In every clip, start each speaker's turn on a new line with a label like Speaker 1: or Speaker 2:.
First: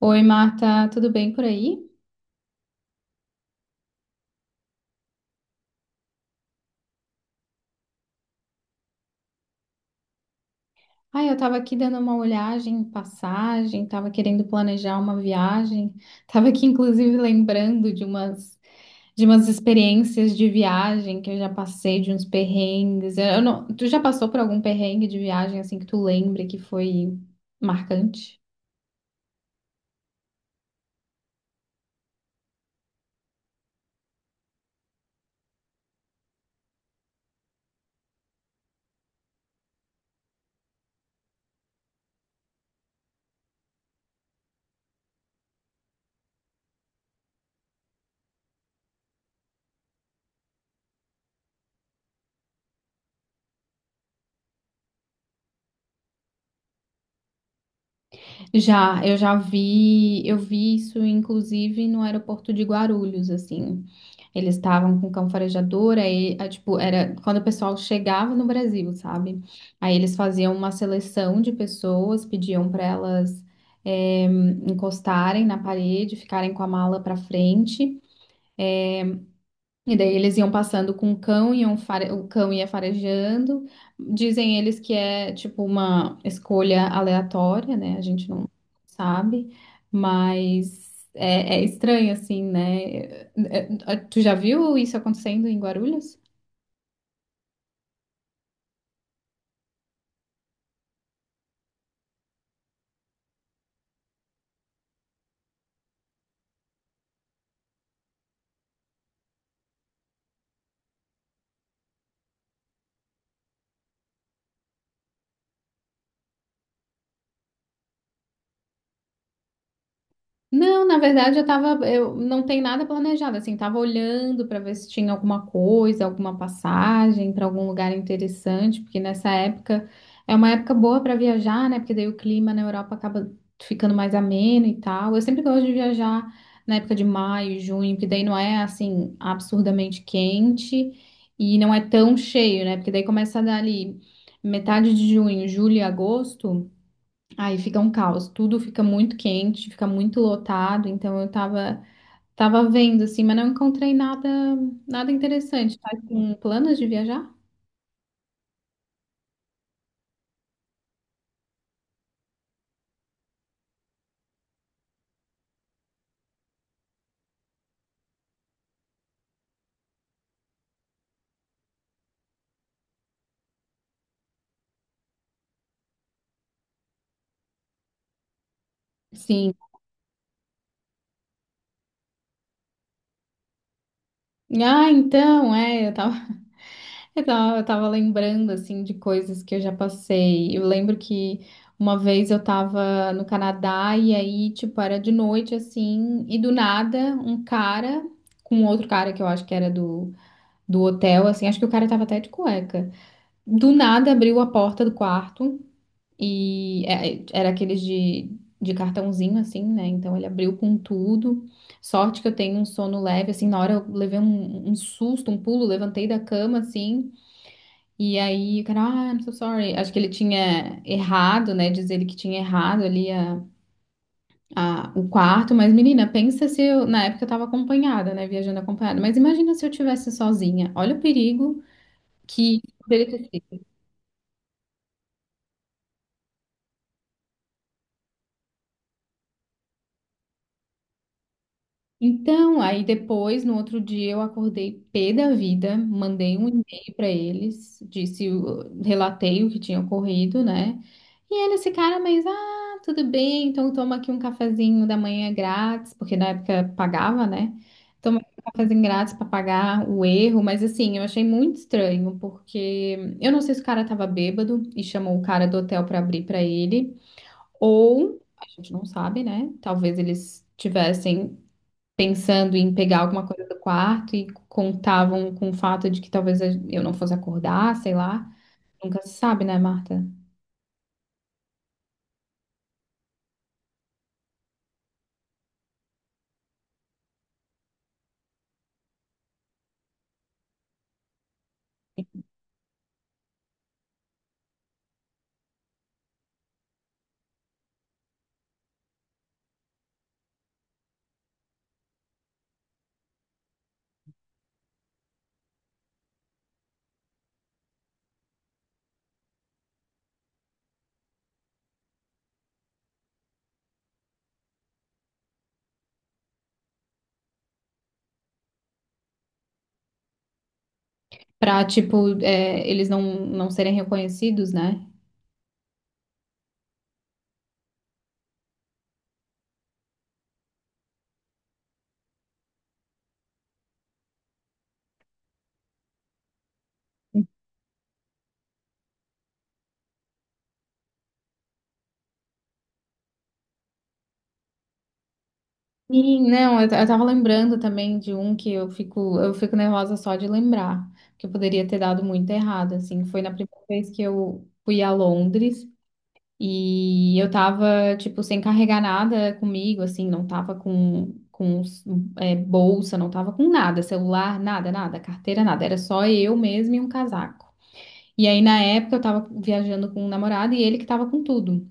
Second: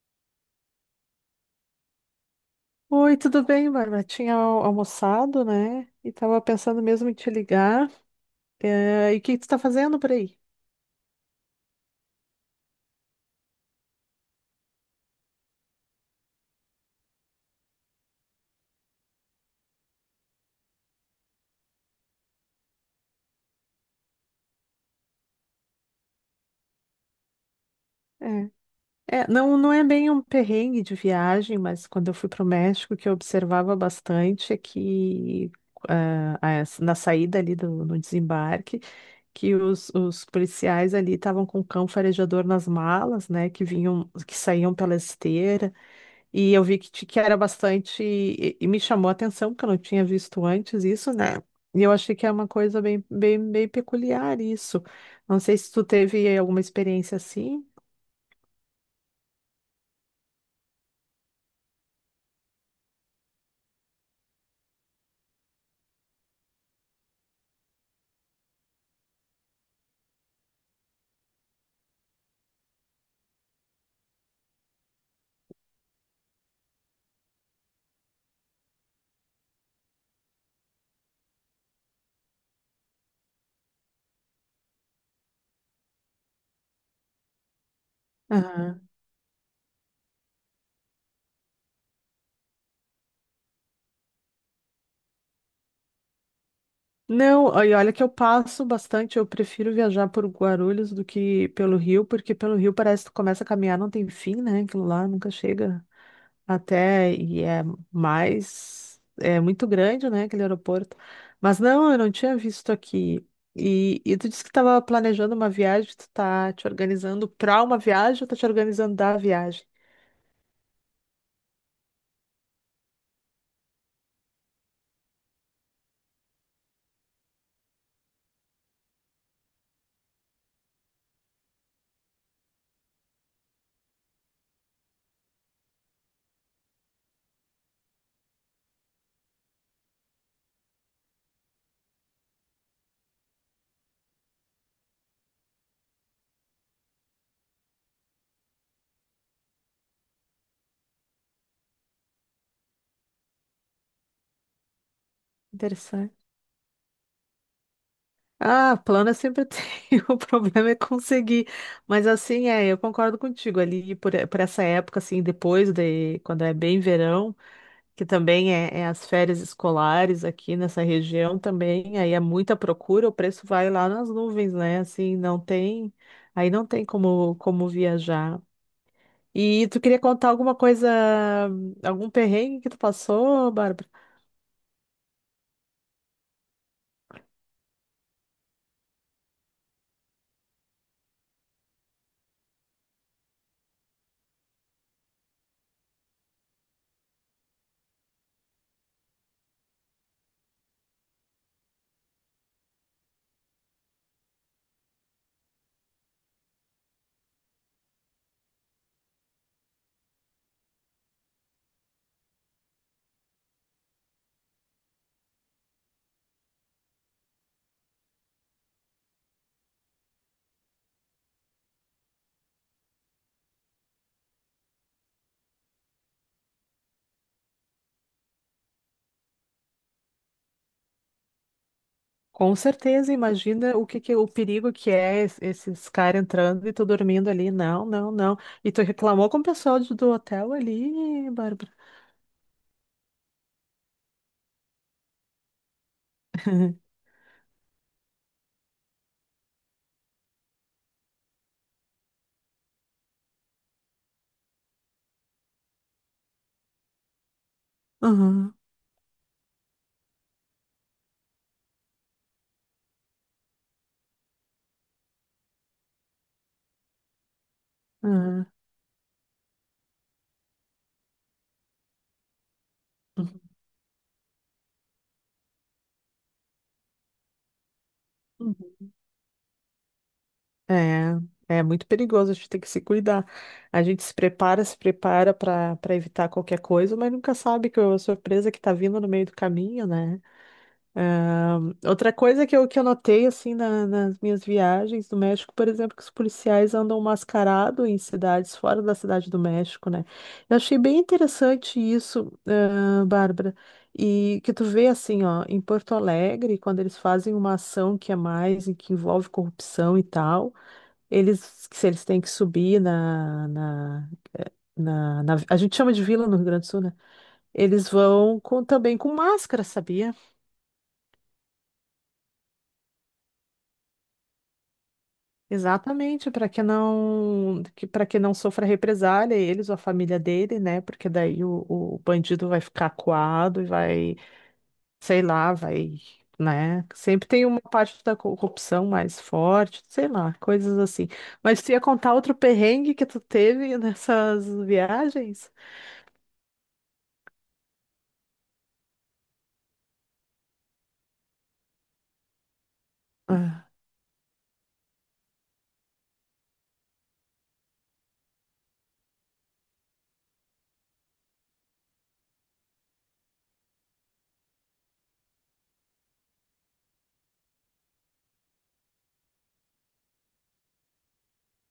Speaker 1: Oi, Marta, tudo bem por aí?
Speaker 2: Oi, tudo bem, Bárbara? Tinha almoçado, né? E tava pensando mesmo em te ligar. E o que que tu tá fazendo por aí?
Speaker 1: Ah, eu tava aqui dando uma olhagem, em passagem, tava querendo planejar uma viagem, tava aqui inclusive lembrando de umas experiências de viagem que eu já passei, de uns perrengues. Eu não- tu já passou por algum perrengue de viagem assim que tu lembre que foi marcante?
Speaker 2: É. É, não, não é bem um perrengue de viagem, mas quando eu fui para o México, o que eu observava bastante é que na saída ali no desembarque, que os policiais ali estavam com o cão farejador nas malas, né? Que vinham, que saíam pela esteira. E eu vi que era bastante. E me chamou a atenção, porque eu não tinha visto antes isso, né? E eu achei que é uma coisa bem, bem, bem peculiar isso. Não sei se tu teve alguma experiência assim.
Speaker 1: Já, eu já vi, eu vi isso inclusive no aeroporto de Guarulhos, assim. Eles estavam com cão farejador, aí, ah, tipo, era quando o pessoal chegava no Brasil, sabe? Aí eles faziam uma seleção de pessoas, pediam para elas eh, encostarem na parede, ficarem com a mala para frente. E daí eles iam passando com o cão, iam fare... o cão ia farejando. Dizem eles que é tipo uma escolha aleatória, né? A gente não
Speaker 2: Aham.
Speaker 1: sabe, mas é, é estranho assim, né? É- é- Tu já viu isso acontecendo em Guarulhos?
Speaker 2: Não, e olha que eu passo bastante, eu prefiro viajar por Guarulhos do que pelo Rio, porque pelo Rio parece que tu começa a caminhar, não tem fim, né? Aquilo lá nunca chega. Até, e é mais, é muito grande, né, aquele aeroporto. Mas não, eu não tinha visto aqui. E tu disse que estava planejando uma viagem, tu tá te organizando para uma viagem ou tá te organizando da viagem?
Speaker 1: Não, na verdade eu tava, eu não tem nada planejado, assim, tava olhando para ver se tinha alguma coisa, alguma passagem para algum lugar interessante, porque nessa época é uma época boa para viajar, né? Porque daí o clima na Europa acaba ficando mais ameno e tal. Eu sempre gosto de viajar na época de maio, junho, porque daí não é assim absurdamente quente e não é tão cheio, né? Porque daí começa a dar ali metade de junho, julho e agosto. Aí fica um caos, tudo fica muito quente, fica muito lotado, então eu tava, tava vendo assim, mas não encontrei nada, nada interessante. Tá
Speaker 2: Interessante.
Speaker 1: com planos de viajar?
Speaker 2: Ah, plano eu sempre tenho, o problema é conseguir. Mas assim, é, eu concordo contigo, por essa época, assim, quando é bem verão, que também é, é as férias escolares aqui nessa região também, aí é muita procura, o preço vai lá nas nuvens, né? Assim, não tem, aí não tem como, como viajar.
Speaker 1: Sim.
Speaker 2: E tu queria contar alguma coisa, algum perrengue que tu passou, Bárbara?
Speaker 1: Ah, então, é, eu tava, eu tava lembrando assim de coisas que eu já passei. Eu lembro que uma vez eu tava no Canadá e aí, tipo, era de noite assim, e do nada um cara com outro cara que eu acho que era do hotel, assim, acho que o cara tava até de cueca. Do nada abriu a porta do quarto e é, é, era aqueles de cartãozinho assim, né? Então ele abriu com tudo. Sorte que eu tenho um sono leve, assim, na hora eu levei um, um susto, um pulo, levantei da cama assim, e aí o cara, ah, I'm so sorry. Acho que ele tinha errado, né? Diz ele que tinha errado ali a- o quarto, mas menina, pensa se eu, na época eu tava acompanhada, né? Viajando acompanhada, mas imagina se eu tivesse sozinha. Olha o perigo
Speaker 2: Com
Speaker 1: que poderia
Speaker 2: certeza,
Speaker 1: ter.
Speaker 2: imagina o que que, o perigo que é esses caras entrando e tu dormindo ali. Não, não, não. E tu reclamou com o pessoal do hotel ali, Bárbara?
Speaker 1: Então, aí depois, no outro dia, eu acordei pé da vida, mandei um e-mail para eles, disse, o- relatei o que tinha ocorrido, né? E eles ficaram, mas, ah, tudo bem, então toma aqui um cafezinho da manhã grátis, porque na época pagava, né? Toma aqui um
Speaker 2: Aham,
Speaker 1: cafezinho grátis para pagar o erro, mas assim, eu achei muito estranho, porque eu não sei se o cara tava bêbado e chamou o cara do hotel para abrir para ele, ou a gente não sabe, né? Talvez eles tivessem pensando em pegar alguma coisa do quarto e contavam com o fato de que talvez eu não fosse acordar, sei lá.
Speaker 2: aham.
Speaker 1: Nunca se sabe, né, Marta?
Speaker 2: É, é muito perigoso, a gente tem que se cuidar. A gente se prepara, se prepara para evitar qualquer coisa, mas nunca sabe que a surpresa que tá vindo no meio do caminho, né? É, outra coisa que eu notei, assim, nas minhas viagens do México, por exemplo, que os policiais andam mascarados em cidades fora da Cidade do México, né? Eu achei bem interessante isso, ah, Bárbara. E que tu vê assim, ó, em Porto Alegre, quando eles fazem uma ação que é mais, e que envolve corrupção e tal. Eles, se eles têm que subir a gente chama de vila no Rio Grande do Sul, né? Eles vão com, também com máscara, sabia?
Speaker 1: Pra, tipo, é, eles não, não serem reconhecidos, né?
Speaker 2: Exatamente, para que não que, para que não sofra represália, eles ou a família dele, né? Porque daí o bandido vai ficar acuado e vai, sei lá, vai, né? Sempre tem uma parte da corrupção mais forte, sei lá, coisas assim. Mas tu ia contar outro perrengue que tu teve nessas viagens?
Speaker 1: Sim, não, eu tava lembrando também de um que eu fico nervosa só de lembrar, que eu poderia ter dado muito errado, assim. Foi na primeira
Speaker 2: Ah.
Speaker 1: vez que eu fui a Londres. E eu tava, tipo, sem carregar nada comigo, assim, não tava com é, bolsa, não tava com nada, celular, nada, nada, carteira, nada. Era só eu mesma e um casaco. E aí, na época, eu tava viajando com um namorado e ele que tava com tudo.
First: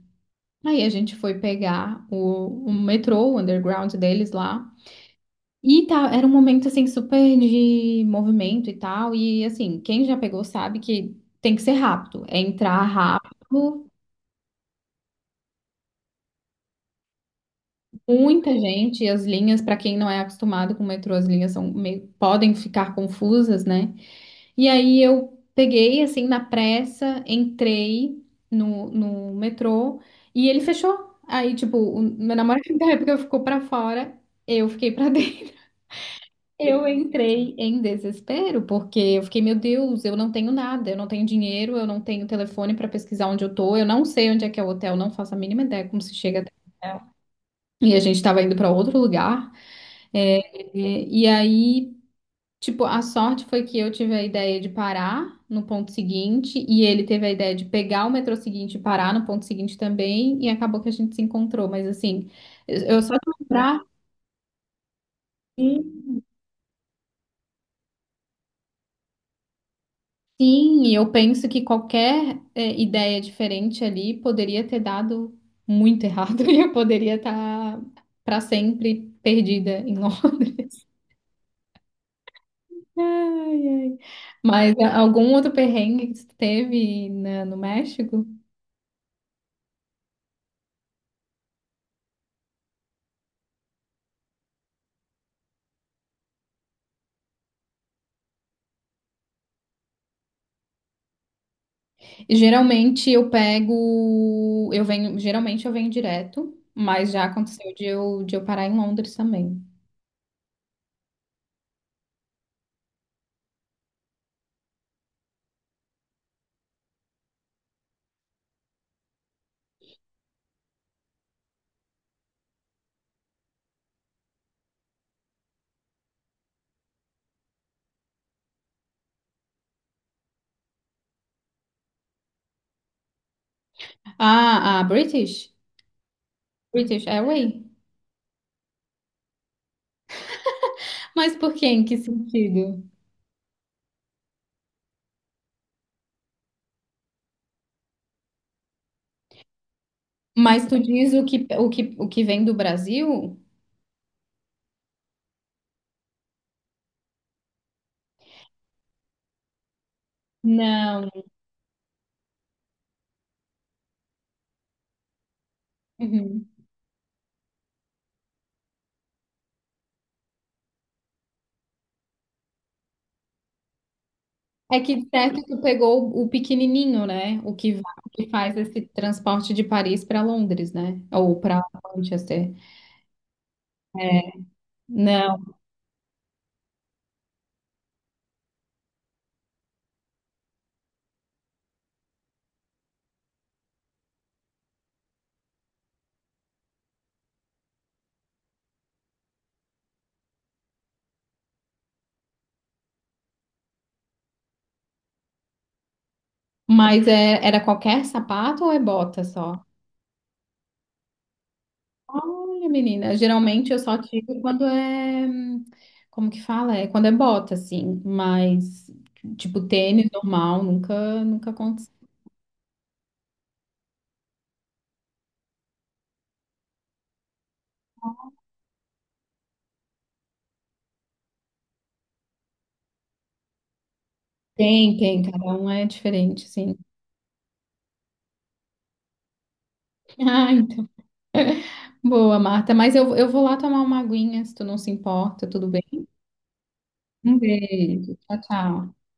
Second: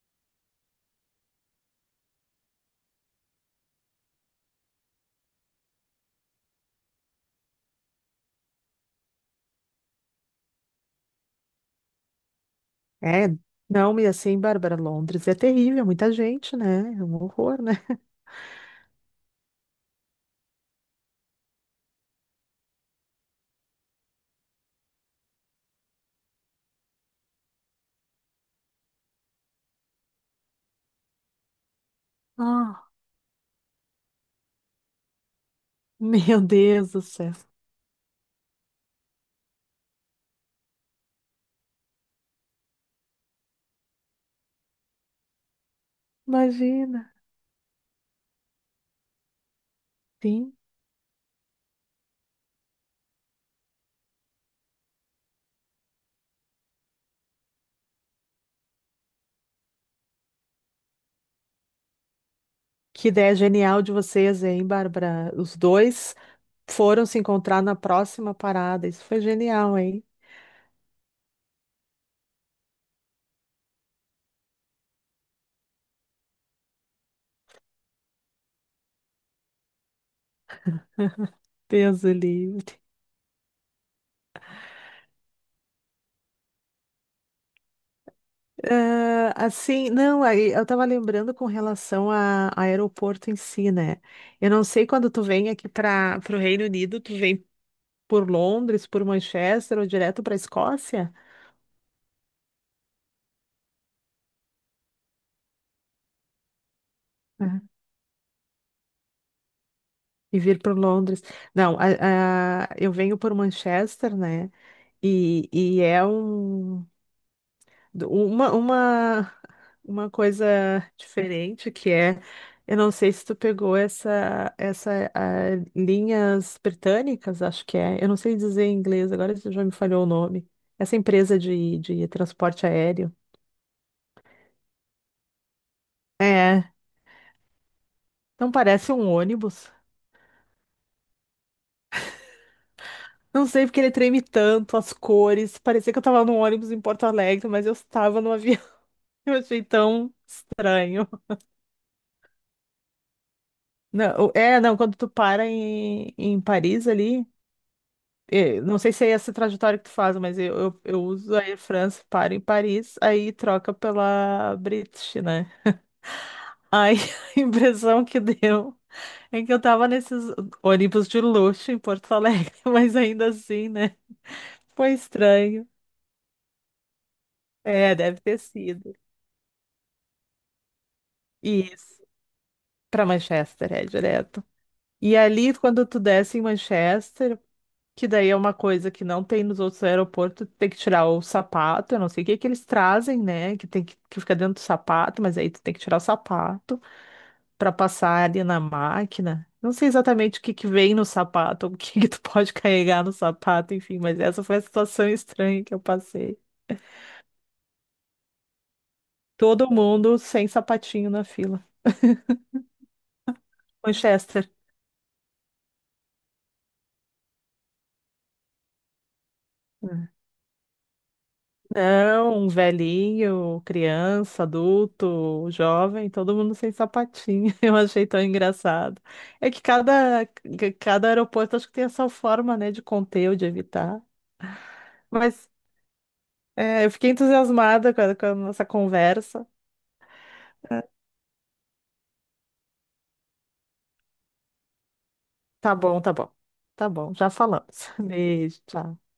Speaker 1: Aí a gente foi pegar o metrô, o underground deles lá. E tá, era um momento, assim, super de movimento e tal. E, assim, quem já pegou sabe que tem que ser rápido. É entrar
Speaker 2: É,
Speaker 1: rápido.
Speaker 2: não, e assim, Bárbara, Londres é terrível, muita gente, né? É um horror, né?
Speaker 1: Muita gente, e as linhas, para quem não é acostumado com o metrô, as linhas são meio, podem ficar confusas, né? E aí eu peguei, assim, na pressa, entrei no, no metrô e ele fechou. Aí, tipo, o meu namorado
Speaker 2: Ah,
Speaker 1: da época ficou pra fora, eu fiquei pra dentro.
Speaker 2: meu
Speaker 1: Eu
Speaker 2: Deus do céu.
Speaker 1: entrei em desespero, porque eu fiquei, meu Deus, eu não tenho nada, eu não tenho dinheiro, eu não tenho telefone pra pesquisar onde eu tô, eu não sei onde é que é o hotel, não faço a mínima ideia como se chega até o hotel.
Speaker 2: Imagina.
Speaker 1: E a gente tava indo pra outro lugar. É,
Speaker 2: Sim.
Speaker 1: é, e aí, tipo, a sorte foi que eu tive a ideia de parar no ponto seguinte e ele teve a ideia de pegar o metrô seguinte e parar no ponto seguinte também e acabou que a gente se encontrou. Mas assim, eu
Speaker 2: Que
Speaker 1: só de
Speaker 2: ideia
Speaker 1: lembrar,
Speaker 2: genial de vocês, hein, Bárbara? Os dois
Speaker 1: sim,
Speaker 2: foram se encontrar na próxima parada. Isso foi genial, hein?
Speaker 1: sim, e eu penso que qualquer é, ideia diferente ali poderia ter dado muito errado e eu poderia estar para sempre perdida em Londres.
Speaker 2: Deus o livre.
Speaker 1: Ai, ai. Mas a- algum outro perrengue que você teve na- no México?
Speaker 2: Ah, assim, não, aí eu tava lembrando com relação a aeroporto em si, né? Eu não sei quando tu vem aqui para o Reino Unido, tu vem por Londres, por Manchester ou direto para Escócia?
Speaker 1: E geralmente eu pego, eu venho, geralmente eu venho direto, mas já aconteceu de eu parar em Londres também.
Speaker 2: E vir para Londres. Não, eu venho por Manchester, né? E é um, uma, uma, uma coisa diferente que é, eu não sei se tu pegou essa, essa linhas britânicas, acho que é. Eu não sei dizer em inglês, agora isso já me falhou o nome. Essa empresa de transporte aéreo.
Speaker 1: Ah, a British?
Speaker 2: É,
Speaker 1: British Airways?
Speaker 2: não parece um ônibus.
Speaker 1: Mas por quê? Em que sentido?
Speaker 2: Não sei porque ele treme tanto, as cores. Parecia que eu tava num ônibus em Porto Alegre, mas eu estava no avião. Eu achei tão
Speaker 1: Mas tu
Speaker 2: estranho.
Speaker 1: diz o que, o que, o que vem do Brasil?
Speaker 2: Não, é, não, quando tu para em Paris ali, não sei se é essa trajetória que tu faz, mas eu
Speaker 1: Não.
Speaker 2: uso a Air France, paro em Paris, aí troca pela British, né?
Speaker 1: Uhum.
Speaker 2: Aí a impressão que deu é que eu tava nesses ônibus de luxo em Porto Alegre, mas ainda assim, né?
Speaker 1: É
Speaker 2: Foi
Speaker 1: que disseste que tu
Speaker 2: estranho.
Speaker 1: pegou o pequenininho, né? O que, va-
Speaker 2: É,
Speaker 1: o
Speaker 2: deve
Speaker 1: que
Speaker 2: ter
Speaker 1: faz esse
Speaker 2: sido.
Speaker 1: transporte de Paris para Londres, né? Ou para
Speaker 2: Isso,
Speaker 1: Manchester.
Speaker 2: pra Manchester, é
Speaker 1: É,
Speaker 2: direto. E
Speaker 1: não,
Speaker 2: ali, quando tu desce em Manchester, que daí é uma coisa que não tem nos outros aeroportos, tem que tirar o sapato, eu não sei o que que eles trazem, né? Que tem que fica dentro do sapato, mas aí tu tem que tirar o sapato para passar ali na máquina. Não sei exatamente o que que vem no sapato, ou o que que tu pode carregar no sapato, enfim, mas essa foi a situação estranha que eu passei.
Speaker 1: mas é, era qualquer sapato ou é bota só?
Speaker 2: Todo mundo sem sapatinho na fila.
Speaker 1: Olha, menina, geralmente eu só tiro
Speaker 2: Manchester.
Speaker 1: quando é. Hum, como que fala? É quando é bota, assim. Mas, tipo, tênis normal, nunca, nunca aconteceu.
Speaker 2: Não, um velhinho, criança, adulto, jovem, todo mundo sem sapatinho. Eu achei tão engraçado. É que cada aeroporto acho que tem essa forma, né, de conter ou de evitar.
Speaker 1: Tem, tem, cada
Speaker 2: Mas
Speaker 1: um é diferente, sim.
Speaker 2: é, eu fiquei entusiasmada com com a nossa conversa.
Speaker 1: Ah,
Speaker 2: É,
Speaker 1: então. Boa, Marta. Mas eu vou lá tomar uma aguinha, se tu não se importa, tudo
Speaker 2: tá
Speaker 1: bem.
Speaker 2: bom, tá bom. Tá bom, já
Speaker 1: Um
Speaker 2: falamos.
Speaker 1: beijo. Tchau,
Speaker 2: Beijo,
Speaker 1: tchau.
Speaker 2: tchau.